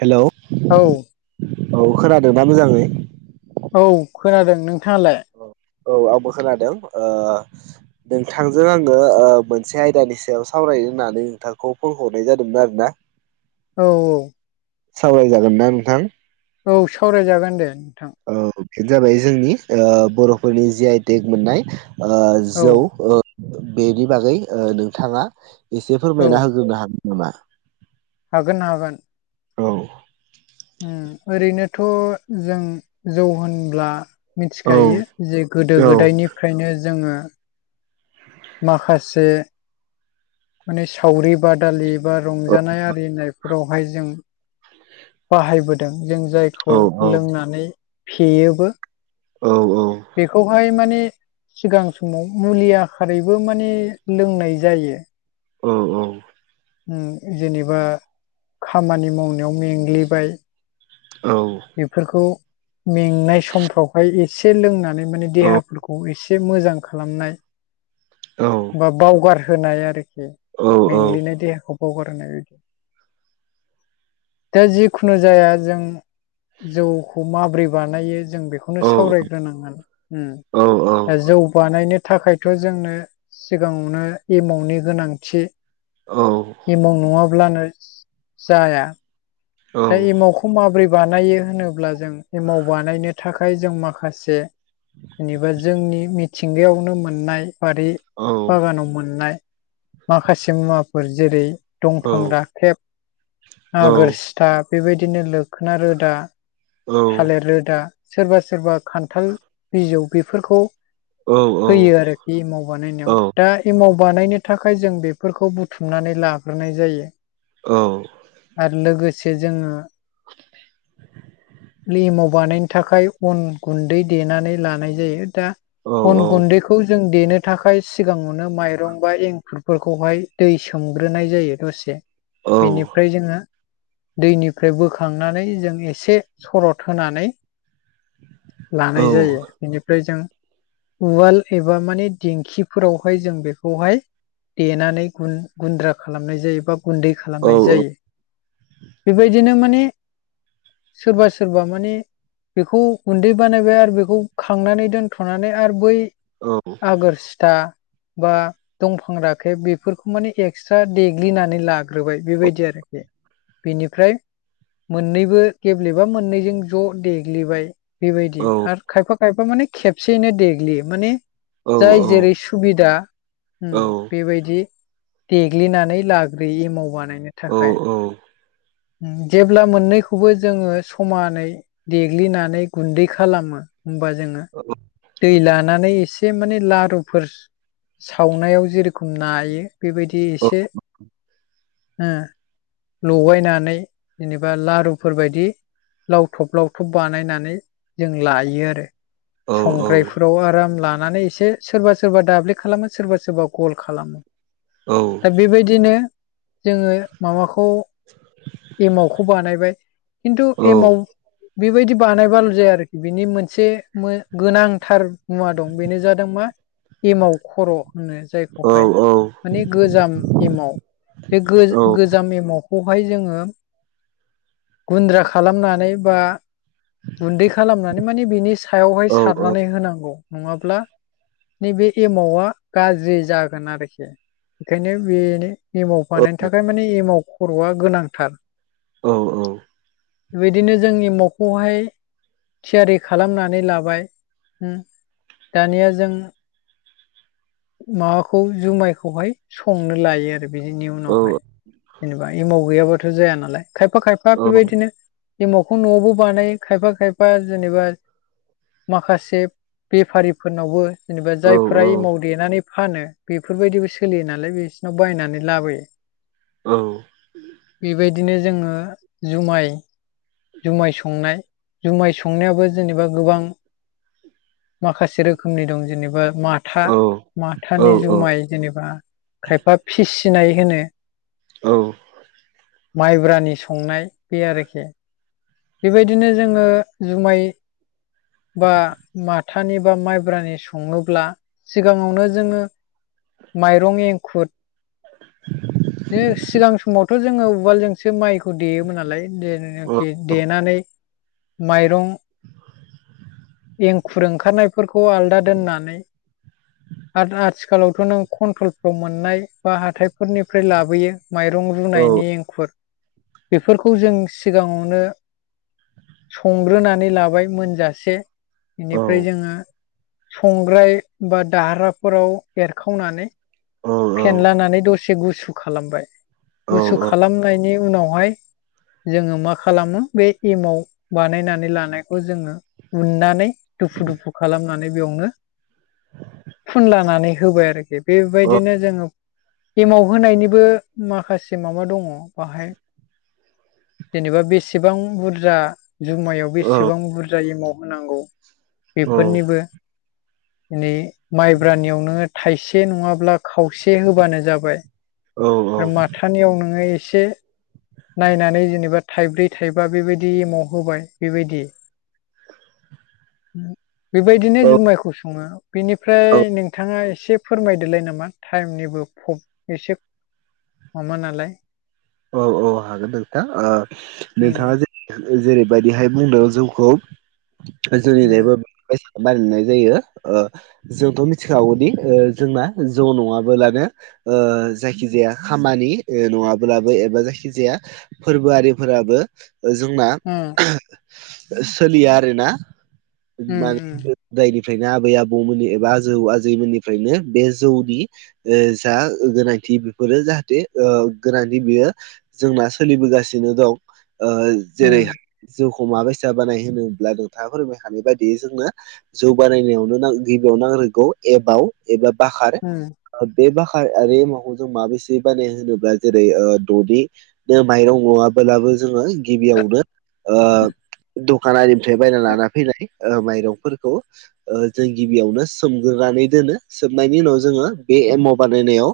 Hello औ औ खोनादों ना मोजाङै? औ खोनादों नोंथाङालाय? औ औ आंबो खोनादों ओ नोंथांजों आङो ओ मोनसे आयदानि सायाव सावरायनो होननानै नोंथांखौ फन हरनाय जादोंमोन आरो ना। औ औ सावराय जागोन ना नोंथां? औ सावराय जागोन दे नोंथां। ओ बेनो जाबाय जोंनि ओ बर'फोरनि जि आइटेक मोननाय ओ औ जौ ओ बेनि बागै नोंथाङा एसे औ फोरमायना होग्रोनो हागोन नामा? हागोन हागोन। औ ओरैनोथ' जों जौ होनब्ला औ मिथिखायो जे गोदो औ गोदायनिफ्रायनो जोङो माखासे माने सावरि बादालि बा रंजानाय आरि होनायफोरावहाय जों [inaudible] बाहायबोदों जों जायखौ औ लोंनानै फेयोबो। औ औ बेखौहाय माने सिगां समाव मुलि आखारैबो माने लोंनाय जायो। औ औ उम जेनेबा खामानि मावनायाव मेंग्लिबाय। औ बेफोरखौ मेंनाय समफ्रावहाय एसे लोंनानै माने देहाफोरखौ एसे मोजां खालामनाय बा बावगार होनाय आरोखि मेंग्लिनाय देहाखौ बावगार होनाय बिदि दा जिखुनु जाया जों जौखौ माबोरै बानायो जों बेखौ बेखौनो सावरायग्रोनांगोन औ औ दा औ जौ बानायनो थाखायथ' जोंनो सिगाङावनो एमावनि गोनांथि औ एमाव नङाब्लानो जाया। औ दा एमावखौ माबोरै बानायो होनोब्ला जों एमाव बानायनो थाखाय जों माखासे जेनेबा जोंनि मिथिंगायावनो मोननाय बारि बागानाव मोननाय माखासे मुवाफोर जेरै दंफां औ राखेब आगोर सि था बेबायदिनो लोखना रोदा, थालेर रोदा सोरबा सोरबा खान्थाल बिजौ बेफोरखौ होयो आरो। बे एमाव बानायनायाव। दा एमाव बानायनो थाखाय जों बेफोरखौ बुथुमनानै लाग्रोनाय जायो। औ आरो लोगोसे जोङो लि एमाव बानायनो थाखाय अन गुन्दै देनानै लानाय जायो दा औ अन गुन्दै खौ जों देनो थाखाय सिगाङावनो माइरं बा एंखुरफोरखौहाय दै सोमग्रोनाय जायो‌। दसे बेनिफ्राय जोङो दैनिफ्राय बोखांनानै जों एसे सरद होनानै लानाय जायो इनिफ्राय जों उवाल एबा माने दिंखिफोरावहाय जों बेखौहाय देनानै गुन-गुन्द्रा खालामनाय जायो बा गुन्दै खालामनाय जायो। बेबायदिनो माने सोरबा सोरबा माने बेखौ गुन्दै बानायबाय आरो बेखौ खांनानै दोनथ'नानै आरो बै आगोरसिथा बा दंफां राखेब बेफोरखौ माने एक्सट्रा देग्लिनानै लाग्रोबाय बेबायदि आरोखि। बेनिफ्राय मोननैबो गेब्लेबा मोननैजों ज' देग्लिबाय। बेबायदि आरो खायफा खायफा माने खेबसेयैनो देग्लियो माने जाय जेरै सुबिदा उम बेबायदि देग्लिनानै लाग्रोयो एमाव बानायनो औ थाखाय औ जेब्ला मोननैखौबो जोङो समानै देग्लिनानै गुन्दै खालामो ओमबा जोङो औ दै लानानै एसे माने लारुफोर सावनायाव जेरखम नायो बेबायदि एसे उम लगायनानै जेनेबा लारुफोरबायदि लावथब लावथब बानायनानै जों लायो आरो। संग्रायफोराव आराम लानानै एसे सोरबा सोरबा दाब्ले खालामो सोरबा सोरबा गल खालामो। औ दा बेबायदिनो जोङो माबाखौ एमावखौ बानायबाय खिन्थु एमाव बेबायदि बानायबाल' जाया आरोखि बेनि मोनसे मो गोनांथार मुवा दं बेनो जादों मा एमाव खर'। बुङो जायखौहाय माने गोजाम एमाव बे गोजाम एमावखौहाय जोङो गुन्द्रा खालामनानै बा गुन्दै खालामनानै माने बिनि सायावहाय सारनानै होनांगौ नङाब्ला नैबे एमावआ गाज्रि जागोन आरोखि ओंखायनो बेनो एमाव बानायनो थाखाय माने एमाव खर'आ गोनांथार। औ औ बे बिदिनो जोंनि एमावखौहाय थियारि खालामनानै लाबाय। उम दानिया जों माबाखौ जुमायखौहाय संनो लायो आरो बिदिनि उनावहाय जेनेबा एमाव गैयाबाथ' जाया नालाय खायफा खायफा बेबायदिनो बेमाखौ न'आवबो बानायो खायफा खायफा जेनेबा माखासे बेफारिफोरनावबो जेनेबा जायफोरा एमाव देनानै फानो बेफोरबायदिबो सोलियो नालाय बिसिनाव बायनानै लाबोयो‌। औ बेबायदिनो जोङो जुमाय जुमाय संनाय जुमाय संनायाबो जेनेबा गोबां माखासे रोखोमनि दं जेनेबा मा माथा माथानि जुमाय जेनेबा खायफा फिसिनाय होनो। औ माइब्रानि संनाय बे आरोखि। बेबायदिनो जोङो जुमाय बा माथानि बा माइब्रानि संनोब्ला सिगाङावनो जोङो माइरं एंखुर बे सिगां समावथ' जोङो उवालजोंसो माइ खौ देयोमोन नालाय जेनाखि देनानै माइरं एंखुर ओंखारनायफोरखौ आलदा दोननानै आरो आथिखालावथ' नों कन्ट्रलफ्राव मोननाय बा हााइफोरनिफ्राय लाबोयो। माइरं रुनायनि एंखुर बेफोरखौ जों सिगाङावनो संग्रोनानै लाबाय मोनजासे बेनिफ्राय जोङो संग्राय बा दाहार्राफोराव एरखावनानै फेनलानानै दसे गुसु खालामबाय। गुसु खालामनायनि उनावहाय जोङो मा खालामो? बे एमाव बानायनानै लानायखौ जोङो उन्नानै दुफु दुफु खालामो। बेयावनो फुनलानानै होबाय आरोखि बेबायदिनो जोङो एमाव होनायनिबो माखासे माबा दङ बाहाय। जेनेबा बेसेबां बुरजा जुमायाव बेसेबां बुरजा एमाव होनांगौ। बेफोरनिबो नै माइब्रानियावनो होन थाइसे नङाब्ला खावसे होबानो जाबाय आरो माथा ानियाव नोङो एसे नायनानै जेनेबा थाइब्रै थाइबा बेबायदि एमाव होबाय बेबायदि। बेबायदिनो औ जुमायखौ सङो बेनिफ्राय औ नोंथाङा एसे फोरमायदोलाय नामा टाइमनिबो प्र एसे माबा नालाय। औ औ हागोन नोंथाङ ओ नोंथाङा उम जे जेरैबायदिहाय बुंदों उम जोंनिजायबो बानायनाय जायो जोंथ' मिथिखागौदि जोंना जौ नङाब लानो जायखिजाया खामानि नङाब्ला बो एबा जायखिजाया फोरबोआिफोराबो जोंना उम सोलिया आरोना मानो जायनिफ्रायनो आबै आबौमोननि एबा आजौ आजैमोननिफ्रायनो बे जौनि जा गोनांथि बेफोरो जाहाथे गोनांथि बियो जोंना सोलिबोगासिनो दं उम जेरैहाय जिउखौ माबैसा बानाय होनोब्ला नोंथाङा फोरमाय खानाय बायदियै जोंनो जौ बानायनायावनो गिबियाव नांगौ एमाव एबा बाखार उम उम बे बाखारिमावखौ जों माबेसे बानाय होनोब्ला जेरै ददि माइरं न ङालाबो जोङो गिबियावनो दखान आरिनिफ्राय बायना लाना फैनाय ओ माइरंफोरखौ जों गिबियावनो सोमग्रोनानै दोनो सोमनायनि उनाव जोङो बे एमाव बानायनायाव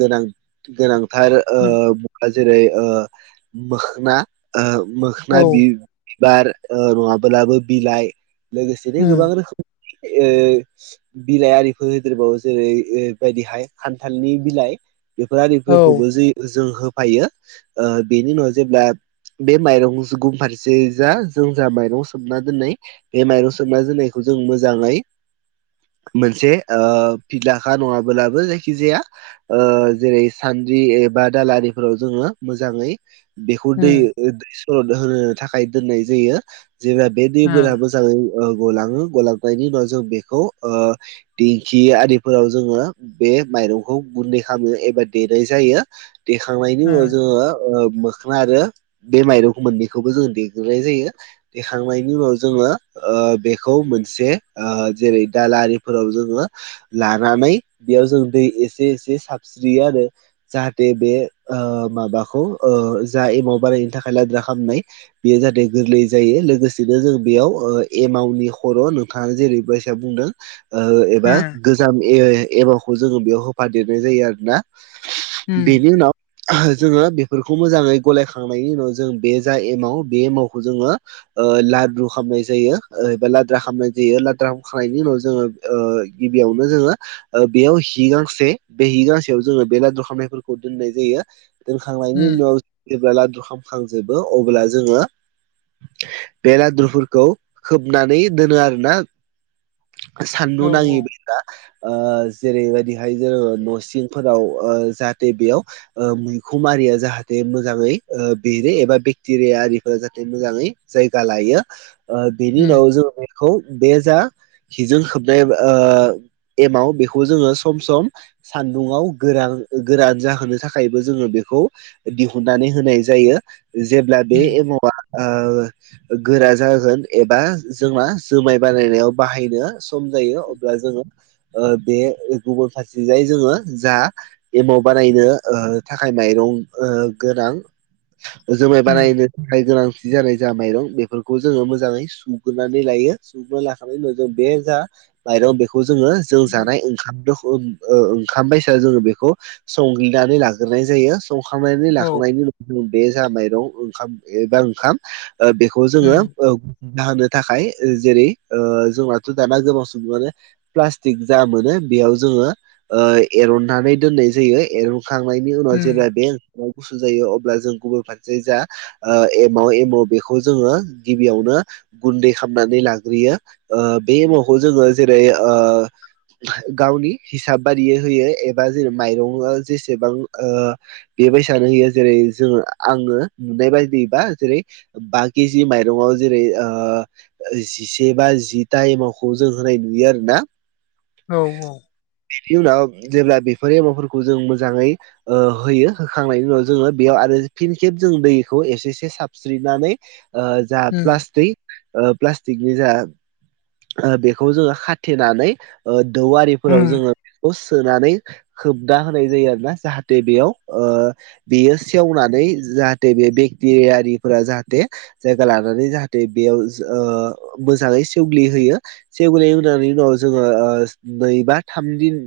गोनां गोनां थार उम ओ-ओ मोखोन जेरै मोखोना ओ औ मोखोना बि बार नङाब्लाबो बिलाइ लोगोसेनो गोबां उम रोखोमनि ओ बिलाइ आरिफोर होदेरबावो जेरै बदिहाय खान्थालनि बिलाइ बेफोर आरि औ फोरखौबो जे जों होफायो बेनि उनाव जेब्ला बे माइरं गुन फारसे जा जों जा माइरं सोमना दोनै बे माइरं सोमना दोननायखौ जों मोजाङै मोनसे ओ फिलाखा नङाब्लाबो जायखिजाया ओ जेरै सान्द्रि एबा दााला आरिफोराव जोङो मोजाङै बेखौ दै उम दै [unintelligible] सर'द होनो थाखाय दोननाय जायो जेब्ला बे ओ दैमा मोजाङै ओ गलाङो गलांनायनि उनाव जों बेखौ ओ दिंखि आदिफोराव जोङो बे माइरंखौ गुन्दै खालामो एबा देनाय जायो देखांनायनि उनाव ओ जोङो दखा आरो बे माइरंखौ मोननैखौबो जोङो देगलिनाय जायो देखांनायनि उनाव जोङो ओ बेखौ मोनसे ओ जेरै दाला आरिफोराव जोङो लानानै बेयाव जों दै एसे एसे साबस्रियो आरो जाहाथे बे ओ माबाखौ ओ जा एमाव बारायनो थाखाय लाद्रा खालामनाय बेयो जाहाथे गोरलै जायो लोगोसेनो जों बेयाव एमावनि खर' थाङा जेरै बायसा बुंदों ओ एबा उम गोजाम एमावखौ जोङो बेयाव होफादेरनाय जायो आरो ना बिनि उनाव जोङो बेफोरखौ मोजाङै गलायखांनायनि उनाव जों बे जा एमाव बे एमावखौ जोङो लादु खालामनाय जायो एबा लाद्रा खामनाय जायो लाद्रा खामखांनायनि उनाव जोङो ओ गिबियावनो जोङो बेयाव हि गांसे बे हि गांसे जोङो बेला दरखांनायफोरखौ दोननाय जायो दोनखांनायनि उम उनाव जेब्ला लादु खामखां जोबो अब्ला जोङो बे लादुफोरखौ खोबनानै दोनो आरोना औ सान्दुं नाङि जाबोगा [unintelligible] ना जेरैबायदिहाय जोङो न'सिं आव जाहाथे बेयाव मैखोम आरिया जाहाथे मोजाङै बेरो एबा बेक्टेरिया आरिफोरा जाहाथे मोजाङै जायगा लायो बेनि उनाव उम जोंङ बेखौ बे जा हिजों खोबनाय एमाव बेखौ जोङो सम सम सान दुङाव गोरान गोरान जाहोनो थाखायबो जोङो बेखौ दिहुननानै होनाय जायो जेब्ला बे उम एमावा ओ गोरा जागोन एबा जोंना जुमाय बानायनायाव बाहायनो सम जायो अब्ला जोङो ओ बे गुबुन फारसेथिंजाय जोङो जा एमाव बानायनो ओ थाखाय माइरं ओ गोनां जुमाय उम बानायनो थाखाय गोनांथि जानाय जा माइरं बेफोरखौ जोङो मोजाङै सुग्रोनानै लायो। सुग्रोना लाखांनाय उनाव जों बे जा माइरं बेखौ जोङो जों जानाय ओंखाम रखम ओ ओंखाम बायसा जोङो बेखौ संहो नानै लाग्रोनाय जायो संखांनानै औ लाखांनायनि उनाव बे जा माइरं ओंखाम एबा ओंखाम बेखौ जोङो दाहोनो थाखाय जेरै ओ जोंनाथ' दाना गोबां सुबुङानो प्लास्टिक जा मोनो बेयाव जोङो ओ एरननानै दोननाय जायो एरनखांनायनि उनाव जेब्ला बे ओंखामा गुसु जायो अब्ला जों गुबुन फारसे जा ओ एमाव एमाव बेखौ जोङो गिबियावनो गुन्दै खालामामनानै लाग्रोयो ओ बे एमावखौ जोङो जेरै ओ गावनि हिसाब बादियै होयो एबा जेन माइरङा जेसेबां ओ बेबायसानो होयो जेरै जोङो आङो नुनाय बायदिबा जेरै बाखि जि माइरङाव ओ जिसे बा जि टाइमावखौ जों होनाय नुयो आरो ना। औ औ बिनि उनाव जेब्ला बेफोर एमाफोरखौ जों मोजाङै ओ होयो होखांनायनि उनाव जोङो बेयाव आरो फिन खेब जों दैखौ एसे एसे साबस्रिनानै ओ जा उम प्लास्टिक ओ प्लास्टिकनि जा बेखौ जोङो खाथेनानै ओ दौवारि फोराव उम जोङो बेखौ सोनानै होबनाा होनाय जायो आरो ना जाहाथे बेयाव ओ बेयो सेवनानै जाहाथे बे बेक्टेरियारिफोरा जाहाथे जायगा लानानै जाहाथे बेयाव ओ मोजाङै सेवग्लिहोयो। सेवगल एनि उनाव जोङो ओ नै बा थाम दिन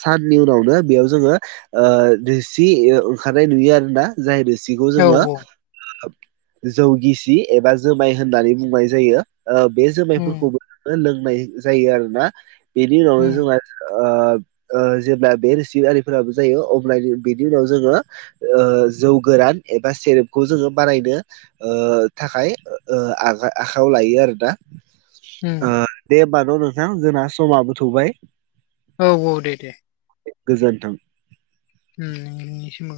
साननि उनावनो बेयाव जोङो ओ रोसि ओंखारनाय नुयो आरोना। जा रोसिखौ औ औ जोङो जौ गिसि एबा जोमाय होननानै बुंनाय जायो बे उम जोमायफोरखौबो लोंनाय जायो आरोना बेनि उनावनो उम जोंहा ओ ओ जेब्ला बे रोसिआरिफोराबो जायो अब्ला बेनि उनाव जोङो ओ जौ गोरान एबा सेरेपखौ जोङो बानायनो ओ थाखाय ओ आ आखायाव लायो आरो दा उम ओ दे होमबा न' नोंथां जोंना समाबो थौबाय औ औ दे दे गोजोन्थों उम नोंनिसिमबो